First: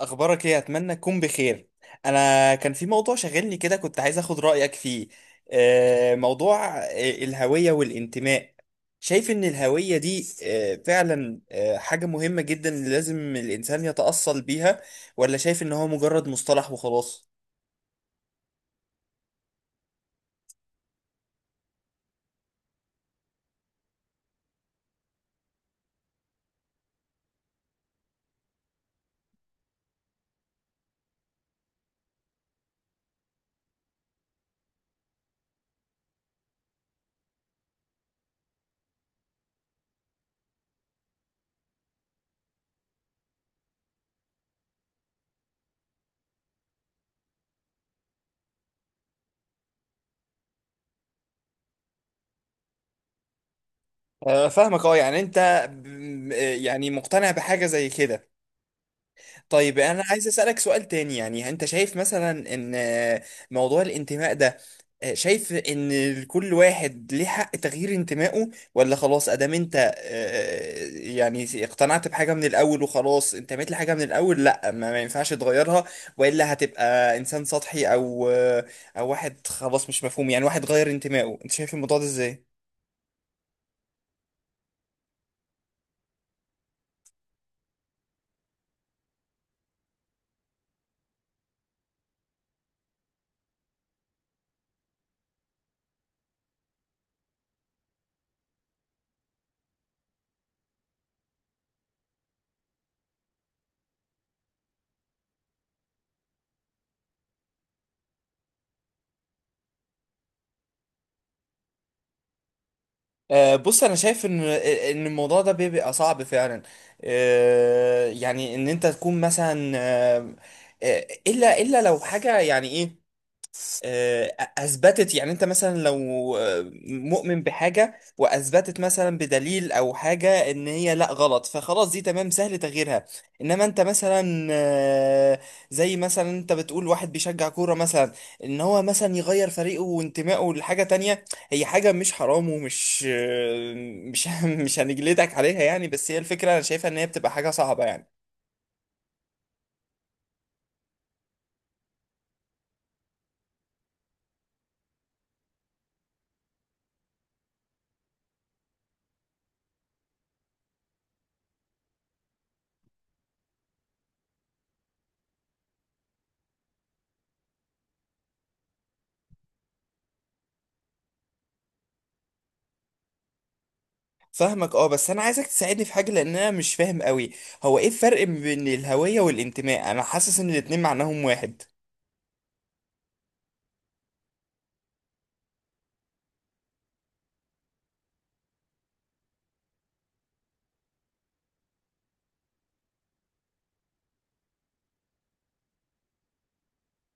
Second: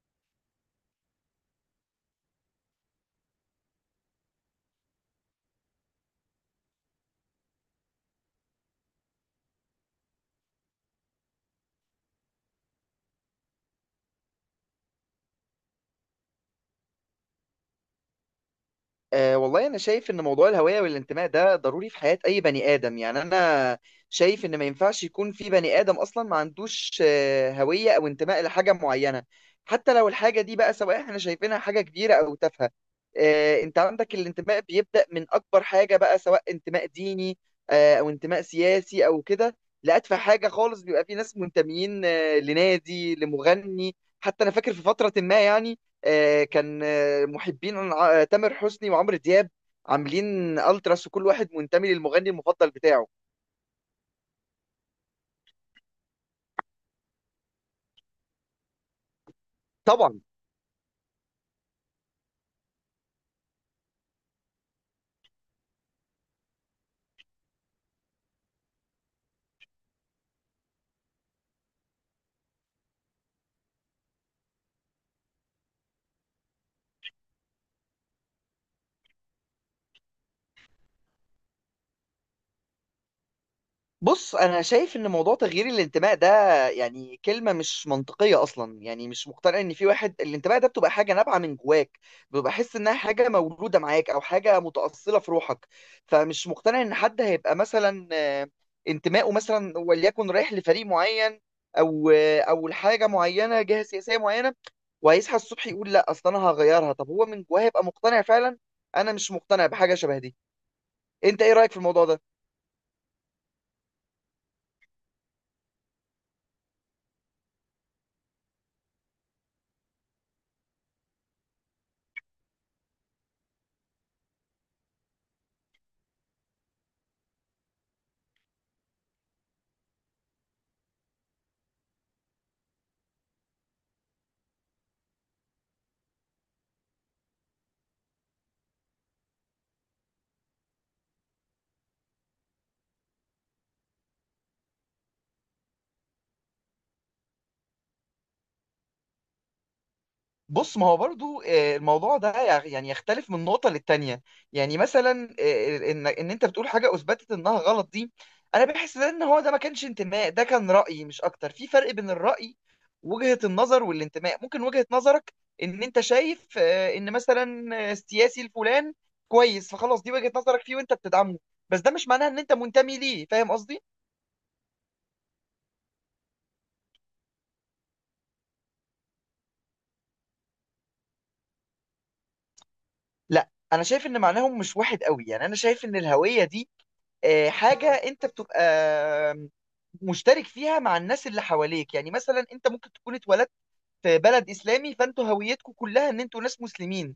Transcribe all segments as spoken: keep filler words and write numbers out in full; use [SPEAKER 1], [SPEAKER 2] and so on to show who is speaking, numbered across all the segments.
[SPEAKER 1] اخبارك ايه؟ اتمنى تكون بخير. انا كان في موضوع شاغلني كده، كنت عايز اخد رايك فيه. آه، موضوع آه، الهويه والانتماء. شايف ان الهويه دي آه، فعلا آه، حاجه مهمه جدا، لازم الانسان يتاصل بيها؟ ولا شايف ان هو مجرد مصطلح وخلاص؟
[SPEAKER 2] أه والله، أنا شايف إن موضوع الهوية والانتماء ده ضروري في حياة أي بني آدم. يعني أنا شايف إن ما ينفعش يكون في بني آدم أصلا ما عندوش آه، هوية أو انتماء لحاجة معينة. حتى لو الحاجة دي بقى سواء إحنا شايفينها حاجة كبيرة أو تافهة. آه، أنت عندك الانتماء بيبدأ من أكبر حاجة بقى، سواء انتماء ديني آه، أو انتماء سياسي أو كده، لأتفه حاجة خالص. بيبقى في ناس منتميين آه، لنادي، لمغني. حتى أنا فاكر في فترة ما، يعني آه، كان آه، محبين ع- آه، تامر حسني وعمرو دياب، عاملين التراس وكل واحد منتمي للمغني المفضل بتاعه.
[SPEAKER 1] آه، فاهمك، اه يعني انت ب- م- آه، يعني مقتنع بحاجه زي كده. طيب، انا
[SPEAKER 2] طبعا.
[SPEAKER 1] عايز اسالك سؤال تاني. يعني انت شايف مثلا ان موضوع الانتماء ده، آه، شايف ان كل واحد ليه حق تغيير انتمائه؟ ولا خلاص ادام انت آه، يعني اقتنعت بحاجه من الاول، وخلاص انتميت لحاجه من الاول، لا ما ما ينفعش تغيرها؟ والا هتبقى انسان سطحي او آه، او واحد خلاص مش مفهوم، يعني واحد غير انتمائه؟ انت شايف الموضوع ده ازاي؟
[SPEAKER 2] بص، انا شايف ان موضوع تغيير الانتماء ده يعني كلمه مش منطقيه اصلا. يعني مش مقتنع ان في واحد الانتماء ده، بتبقى حاجه نابعه من جواك، بتبقى حس انها حاجه مولوده معاك او حاجه متاصله في روحك. فمش مقتنع ان حد هيبقى مثلا آه، انتمائه مثلا وليكن رايح لفريق معين او آه، او لحاجه معينه، جهه سياسيه معينه، وهيصحى الصبح يقول لا اصل انا هغيرها. طب هو من جواه هيبقى مقتنع فعلا؟ انا مش مقتنع بحاجه شبه دي. انت ايه رايك في الموضوع ده؟
[SPEAKER 1] آه، بص، انا شايف ان ان الموضوع ده بيبقى صعب فعلا. آه، يعني ان انت تكون مثلا، آه، آه، الا الا لو حاجه يعني ايه. آه، اثبتت، يعني انت مثلا لو آه، مؤمن بحاجه واثبتت مثلا بدليل او حاجه ان هي لا، غلط، فخلاص دي تمام سهل تغييرها. انما انت مثلا، آه، زي مثلا انت بتقول واحد بيشجع كوره مثلا، ان هو مثلا يغير فريقه وانتمائه لحاجه تانية. هي حاجه مش حرام ومش آه، مش مش هنجلدك عليها يعني، بس هي الفكره انا شايفها ان هي بتبقى حاجه صعبه يعني.
[SPEAKER 2] بص، ما هو برضو آه، الموضوع ده يع- يعني يختلف من نقطة للتانية. يعني مثلا آه، ان ان انت بتقول حاجة اثبتت انها غلط دي، انا بحس ده ان هو ده ما كانش انتماء، ده كان رأي مش اكتر. في فرق بين الرأي، وجهة النظر، والانتماء. ممكن وجهة نظرك ان انت شايف آه، ان مثلا آه، السياسي الفلان كويس، فخلاص دي وجهة نظرك فيه وانت بتدعمه، بس ده مش معناه ان انت منتمي ليه. فاهم قصدي؟
[SPEAKER 1] فاهمك، اه، بس انا عايزك تساعدني في حاجه لان انا مش فاهم قوي. هو ايه الفرق بين الهويه والانتماء؟ انا حاسس ان الاتنين معناهم واحد.
[SPEAKER 2] لا، انا شايف ان معناهم مش واحد قوي. يعني انا شايف ان الهوية دي آه، حاجة انت بتبقى مشترك فيها مع الناس اللي حواليك. يعني مثلا انت ممكن تكون اتولدت في بلد اسلامي، فانتوا هويتكم كلها ان انتوا ناس مسلمين.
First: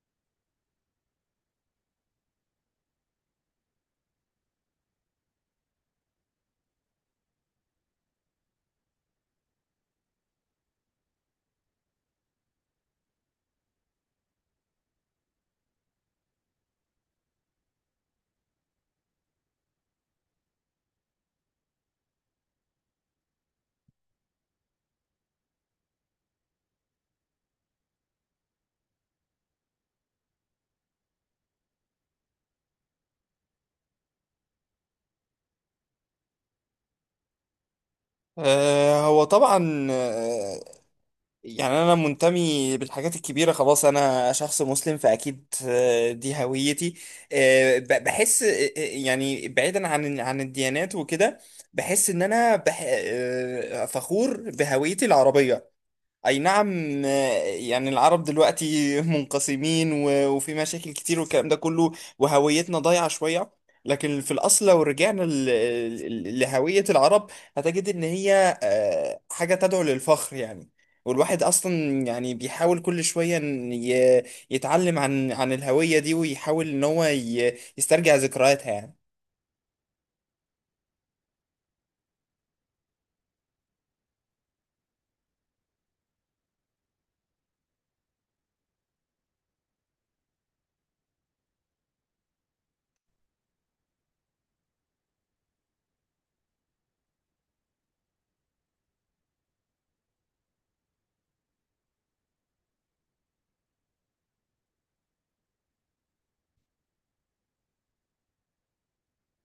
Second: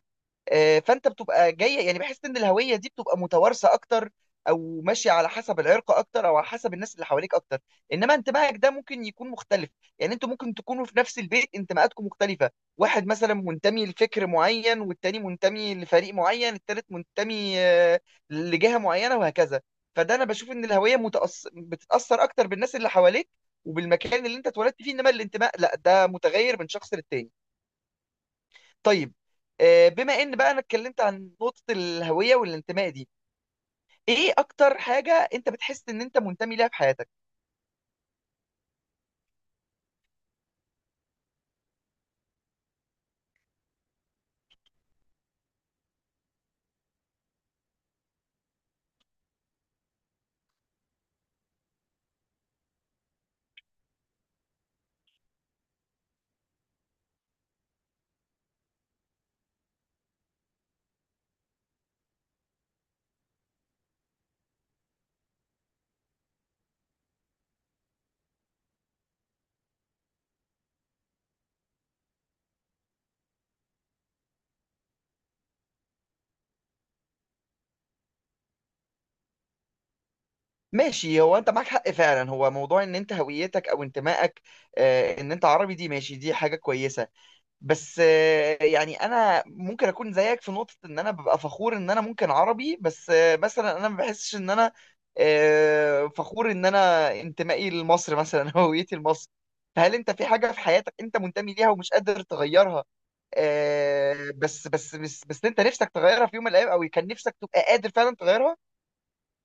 [SPEAKER 2] آه، فانت بتبقى جايه، يعني بحس ان الهويه دي بتبقى متوارثه اكتر، او ماشيه على حسب العرق اكتر، او على حسب الناس اللي حواليك اكتر. انما انتمائك ده ممكن يكون مختلف. يعني انتوا ممكن تكونوا في نفس البيت، انتماءاتكم مختلفه. واحد مثلا منتمي لفكر معين، والتاني منتمي لفريق معين، التالت منتمي آه، لجهه معينه، وهكذا. فده انا بشوف ان الهويه متأث... بتتاثر اكتر بالناس اللي حواليك وبالمكان اللي انت اتولدت فيه، انما الانتماء لا، ده متغير من شخص للتاني. طيب. آه، بما ان بقى انا اتكلمت عن نقطة الهوية والانتماء دي، ايه اكتر حاجة انت بتحس ان انت منتمي ليها في حياتك؟
[SPEAKER 1] آه هو طبعا، آه يعني انا منتمي بالحاجات الكبيره، خلاص انا شخص مسلم فاكيد، آه دي هويتي. آه ب- بحس، آه آه، يعني بعيدا عن عن الديانات وكده. بحس ان انا بح آه فخور بهويتي العربيه. اي نعم، آه، يعني العرب دلوقتي منقسمين و- وفي مشاكل كتير والكلام ده كله. وهويتنا ضايعة شوية. لكن في الاصل لو رجعنا ل- ل- لهوية العرب، هتجد ان هي آه، حاجة تدعو للفخر يعني. والواحد اصلا يعني بيحاول كل شوية إن ي- يتعلم عن عن الهوية دي، ويحاول ان هو ي- يسترجع ذكرياتها يعني.
[SPEAKER 2] ماشي، هو انت معاك حق فعلا. هو موضوع ان انت هويتك او انتمائك آه، ان انت عربي، دي ماشي، دي حاجة كويسة. بس آه، يعني انا ممكن اكون زيك في نقطة ان انا ببقى فخور ان انا ممكن عربي، بس آه، مثلا انا ما بحسش ان انا آه، فخور ان انا انتمائي لمصر مثلا، هويتي لمصر. فهل انت في حاجة في حياتك انت منتمي ليها ومش قادر تغيرها آه، بس بس بس بس انت نفسك تغيرها في يوم من الايام، او كان نفسك تبقى قادر فعلا تغيرها؟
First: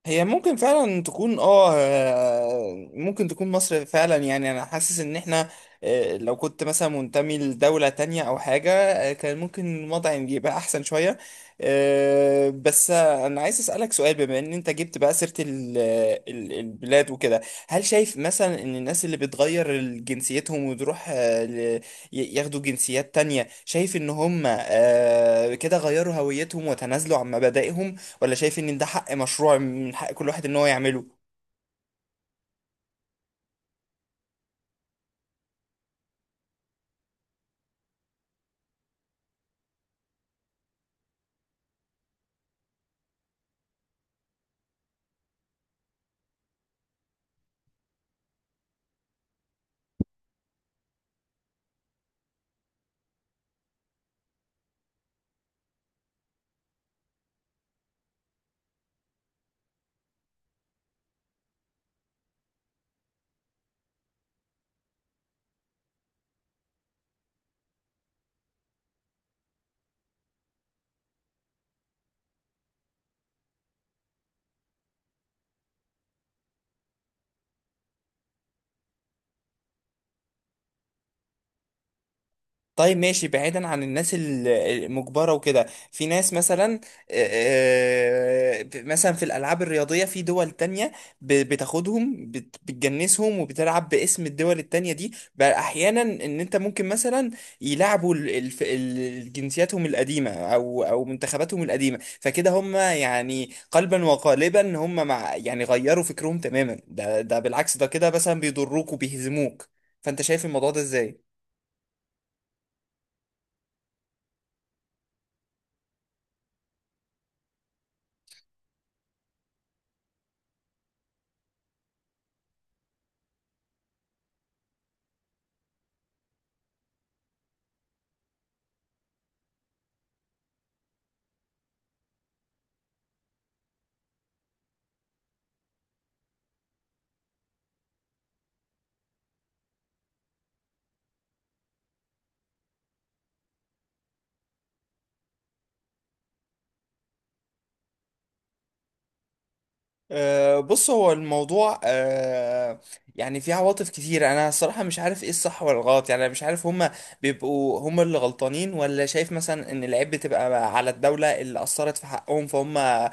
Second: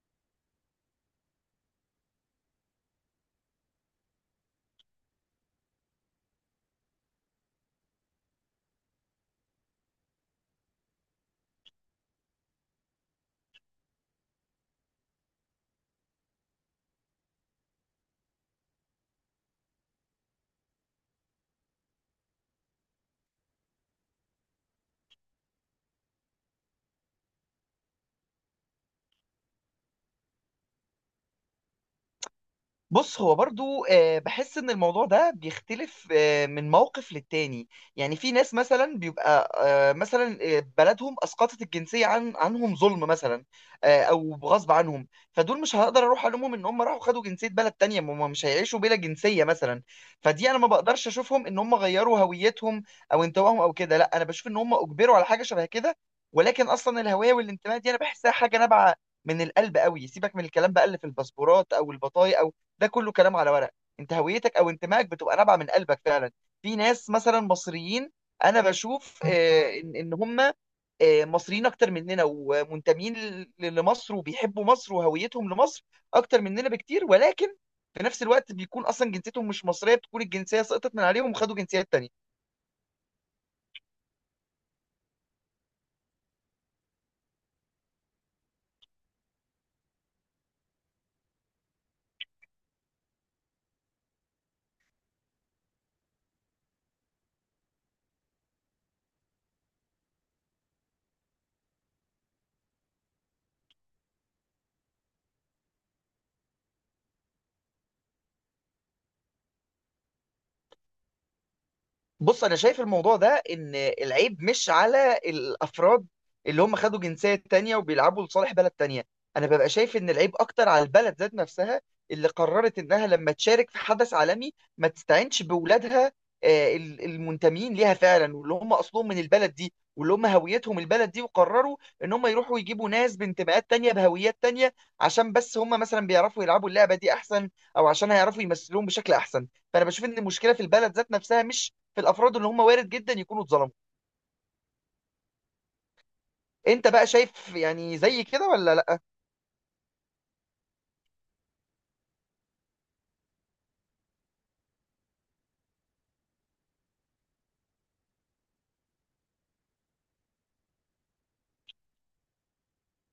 [SPEAKER 1] هي ممكن فعلا تكون، اه آه، ممكن تكون مصر فعلا، يعني انا حاسس ان احنا آه، لو كنت مثلا منتمي لدولة تانية او حاجة، آه، كان ممكن الوضع يبقى احسن شوية. آه، بس آه، انا عايز اسألك سؤال، بما ان انت جبت بقى سيرة ال- ال- البلاد وكده. هل شايف مثلا ان الناس اللي بتغير جنسيتهم وتروح، آه، ل- ي- ياخدوا جنسيات تانية، شايف ان هم آه، كده غيروا هويتهم وتنازلوا عن مبادئهم؟ ولا شايف ان ده حق مشروع من حق كل واحد ان هو يعمله؟
[SPEAKER 2] بص، هو برضو آه، بحس ان الموضوع ده بيختلف آه، من موقف للتاني. يعني في ناس مثلا بيبقى آه، مثلا آه، بلدهم اسقطت الجنسية عن عنهم ظلم مثلا، آه، او غصب عنهم، فدول مش هقدر اروح الومهم ان هم راحوا خدوا جنسية بلد تانية. ما هم مش هيعيشوا بلا جنسية مثلا. فدي انا ما بقدرش اشوفهم ان هم غيروا هويتهم او انتمائهم او كده، لا، انا بشوف ان هم اجبروا على حاجة شبه كده. ولكن اصلا الهوية والانتماء دي انا بحسها حاجة نابعة من القلب قوي. سيبك من الكلام بقى اللي في الباسبورات او البطايق، ده كله كلام على ورق. انت هويتك او انتمائك بتبقى نابعه من قلبك فعلا. في ناس مثلا مصريين، انا بشوف آه، ان ان هم آه، مصريين اكتر مننا، ومنتمين ل- لمصر، وبيحبوا مصر، وهويتهم لمصر اكتر مننا بكتير، ولكن في نفس الوقت بيكون اصلا جنسيتهم مش مصريه، بتكون الجنسيه سقطت من عليهم وخدوا جنسيات تانية.
[SPEAKER 1] طيب ماشي، بعيدا عن الناس ال- المجبرة وكده. في ناس مثلا، آه، آه، مثلا في الألعاب الرياضية في دول تانية ب- بتاخدهم، بت- بتجنسهم وبتلعب باسم الدول التانية دي، بقى أحيانا إن أنت ممكن مثلا يلعبوا ال- الف- ال- جنسياتهم القديمة أو أو منتخباتهم القديمة، فكده هم يعني قلبا وقالبا هم مع، يعني غيروا فكرهم تماما، ده ده بالعكس ده كده مثلا بيضروك وبيهزموك. فأنت شايف الموضوع ده إزاي؟
[SPEAKER 2] بص، انا شايف الموضوع ده ان العيب مش على الافراد اللي هم خدوا جنسية تانية وبيلعبوا لصالح بلد تانية. انا ببقى شايف ان العيب اكتر على البلد ذات نفسها، اللي قررت انها لما تشارك في حدث عالمي ما تستعينش بولادها آه، ال- المنتمين ليها فعلا، واللي هم اصلهم من البلد دي، واللي هم هويتهم البلد دي، وقرروا ان هم يروحوا يجيبوا ناس بانتماءات تانية بهويات تانية، عشان بس هم مثلا بيعرفوا يلعبوا اللعبة دي احسن، او عشان هيعرفوا يمثلوهم بشكل احسن. فانا بشوف ان المشكلة في البلد ذات نفسها، مش في الافراد اللي هم وارد جدا يكونوا اتظلموا. انت بقى شايف يعني زي كده ولا لا؟
[SPEAKER 1] أه، بص، هو الموضوع أه، يعني فيه عواطف كتير، انا الصراحه مش عارف ايه الصح ولا الغلط، يعني انا مش عارف هما بيبقوا هما اللي غلطانين، ولا شايف مثلا ان العيب بتبقى على الدوله اللي اثرت في حقهم، فهم أه،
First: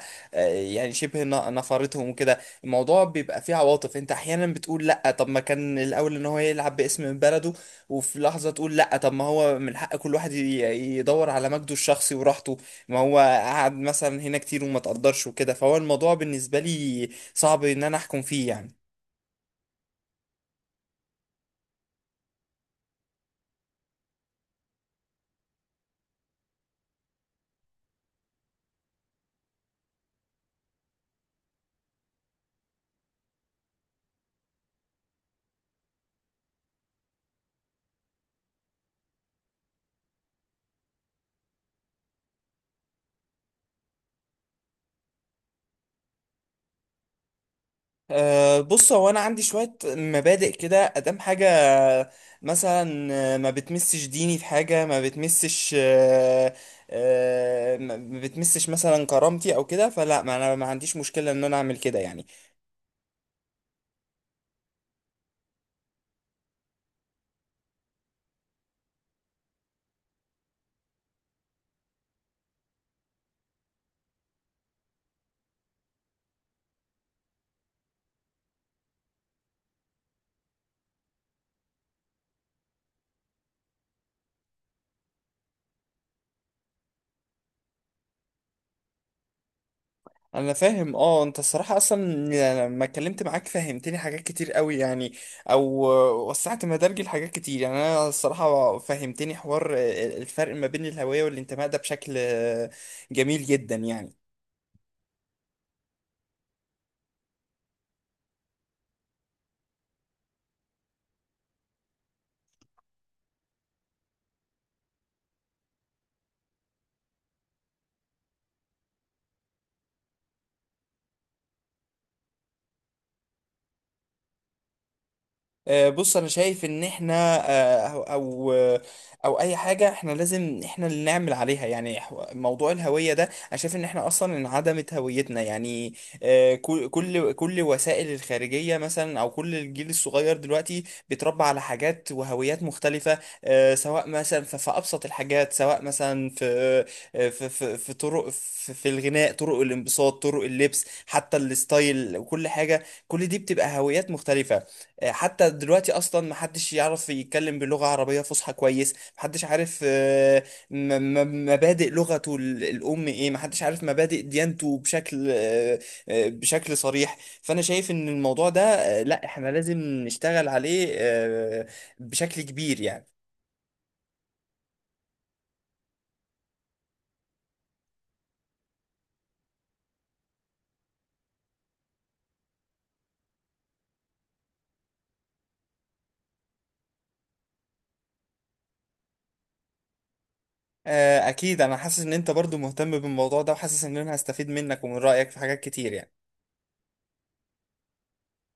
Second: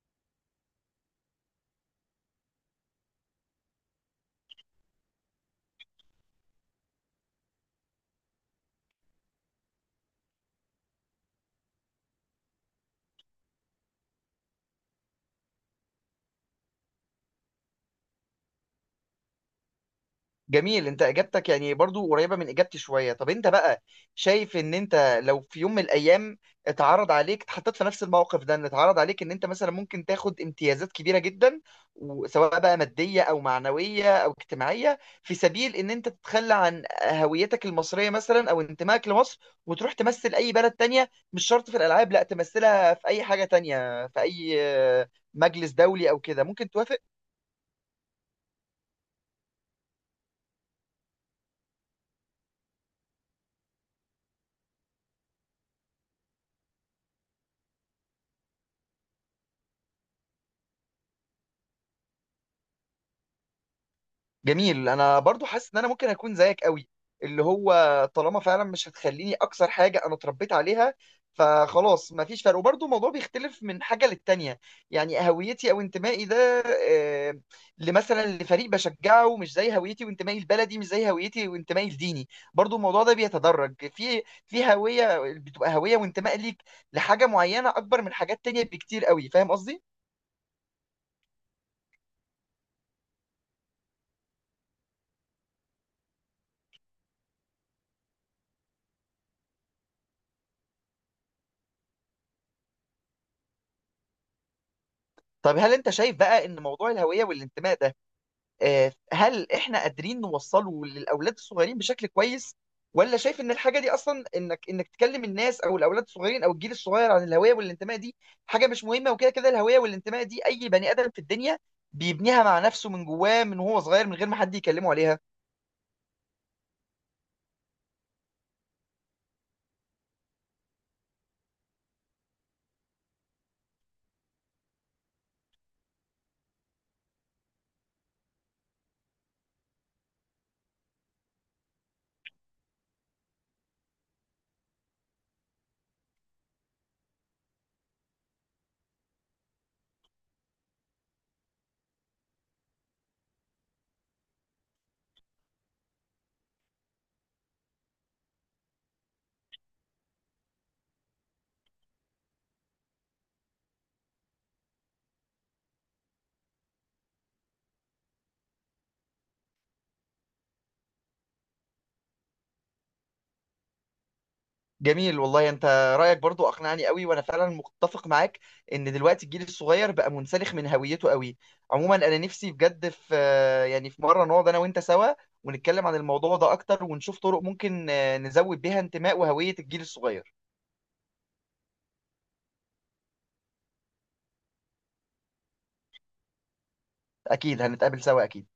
[SPEAKER 1] يعني شبه ن- نفرتهم وكده. الموضوع بيبقى فيه عواطف، انت احيانا بتقول لا طب ما كان الاول ان هو يلعب باسم بلده، وفي لحظه تقول لا طب ما هو من حق كل واحد ي- يدور على مجده الشخصي وراحته. ما هو قعد مثلا هنا كتير وما تقدرش وكده، فهو الموضوع بالنسبة لي صعب ان انا احكم فيه يعني.
[SPEAKER 2] جميل. انت اجابتك يعني برضو قريبة من اجابتي شوية. طب انت بقى شايف ان انت لو في يوم من الايام اتعرض عليك، اتحطيت في نفس الموقف ده، ان اتعرض عليك ان انت مثلا ممكن تاخد امتيازات كبيرة جدا، وسواء بقى مادية او معنوية او اجتماعية، في سبيل ان انت تتخلى عن هويتك المصرية مثلا، او انتمائك لمصر، وتروح تمثل اي بلد تانية، مش شرط في الالعاب، لا تمثلها في اي حاجة تانية، في اي آه، مجلس دولي او كده، ممكن توافق؟
[SPEAKER 1] أه بص، هو انا عندي شوية مبادئ كده، ادام حاجة مثلا آه، ما بتمسش ديني في حاجة، ما بتمسش أه أه ما ما بتمسش مثلا كرامتي او كده، فلا، ما انا ما عنديش مشكلة ان انا اعمل كده يعني.
[SPEAKER 2] جميل. انا برضو حاسس ان انا ممكن اكون زيك قوي، اللي هو طالما فعلا مش هتخليني اكثر حاجه انا اتربيت عليها، فخلاص مفيش فرق. وبرضو الموضوع بيختلف من حاجه للتانيه. يعني هويتي او انتمائي ده آه، لمثلا لفريق بشجعه، مش زي هويتي وانتمائي البلدي، مش زي هويتي وانتمائي الديني. برضو الموضوع ده بيتدرج، في في هويه بتبقى هويه وانتماء ليك لحاجه معينه اكبر من حاجات تانيه بكتير قوي. فاهم قصدي؟
[SPEAKER 1] انا فاهم، اه، انت الصراحه اصلا يعني لما اتكلمت معاك فهمتني حاجات كتير قوي يعني، او وسعت مدارجي لحاجات كتير، يعني انا الصراحه فهمتني حوار الفرق ما بين الهويه والانتماء ده بشكل جميل جدا يعني.
[SPEAKER 2] طب هل انت شايف بقى ان موضوع الهويه والانتماء ده آه، هل احنا قادرين نوصله للاولاد الصغيرين بشكل كويس، ولا شايف ان الحاجه دي اصلا انك انك تكلم الناس او الاولاد الصغيرين او الجيل الصغير عن الهويه والانتماء دي حاجه مش مهمه، وكده كده الهويه والانتماء دي اي بني ادم في الدنيا بيبنيها مع نفسه من جواه من وهو صغير، من غير ما حد يكلمه عليها؟
[SPEAKER 1] آه، بص، انا شايف ان احنا آه، او او او اي حاجه احنا لازم احنا اللي نعمل عليها يعني. حو- موضوع الهويه ده انا شايف ان احنا اصلا انعدمت هويتنا يعني. آه، كل كل كل وسائل الخارجيه مثلا، او كل الجيل الصغير دلوقتي بيتربى على حاجات وهويات مختلفه. آه، سواء مثلا ف- في ابسط الحاجات، سواء مثلا في آه، في في, في طرق، في, في الغناء، طرق الانبساط، طرق اللبس، حتى الستايل وكل حاجه. كل دي بتبقى هويات مختلفه. حتى دلوقتي اصلا محدش يعرف يتكلم بلغة عربية فصحى كويس، محدش عارف آه، م- م- مبادئ لغته ال- الام ايه، محدش عارف مبادئ ديانته بشكل آه، آه، بشكل صريح. فانا شايف ان الموضوع ده آه، لا، احنا لازم نشتغل عليه آه، بشكل كبير يعني.
[SPEAKER 2] جميل والله. انت رايك برضو اقنعني قوي، وانا فعلا متفق معاك ان دلوقتي الجيل الصغير بقى منسلخ من هويته قوي. عموما انا نفسي بجد، في يعني في مره نقعد انا وانت سوا ونتكلم عن الموضوع ده اكتر، ونشوف طرق ممكن آه، نزود بيها انتماء وهويه الجيل الصغير.
[SPEAKER 1] آه، اكيد، انا حاسس ان انت برضو مهتم بالموضوع ده، وحاسس ان انا هستفيد منك ومن رأيك في حاجات كتير يعني.
[SPEAKER 2] اكيد هنتقابل سوا، اكيد.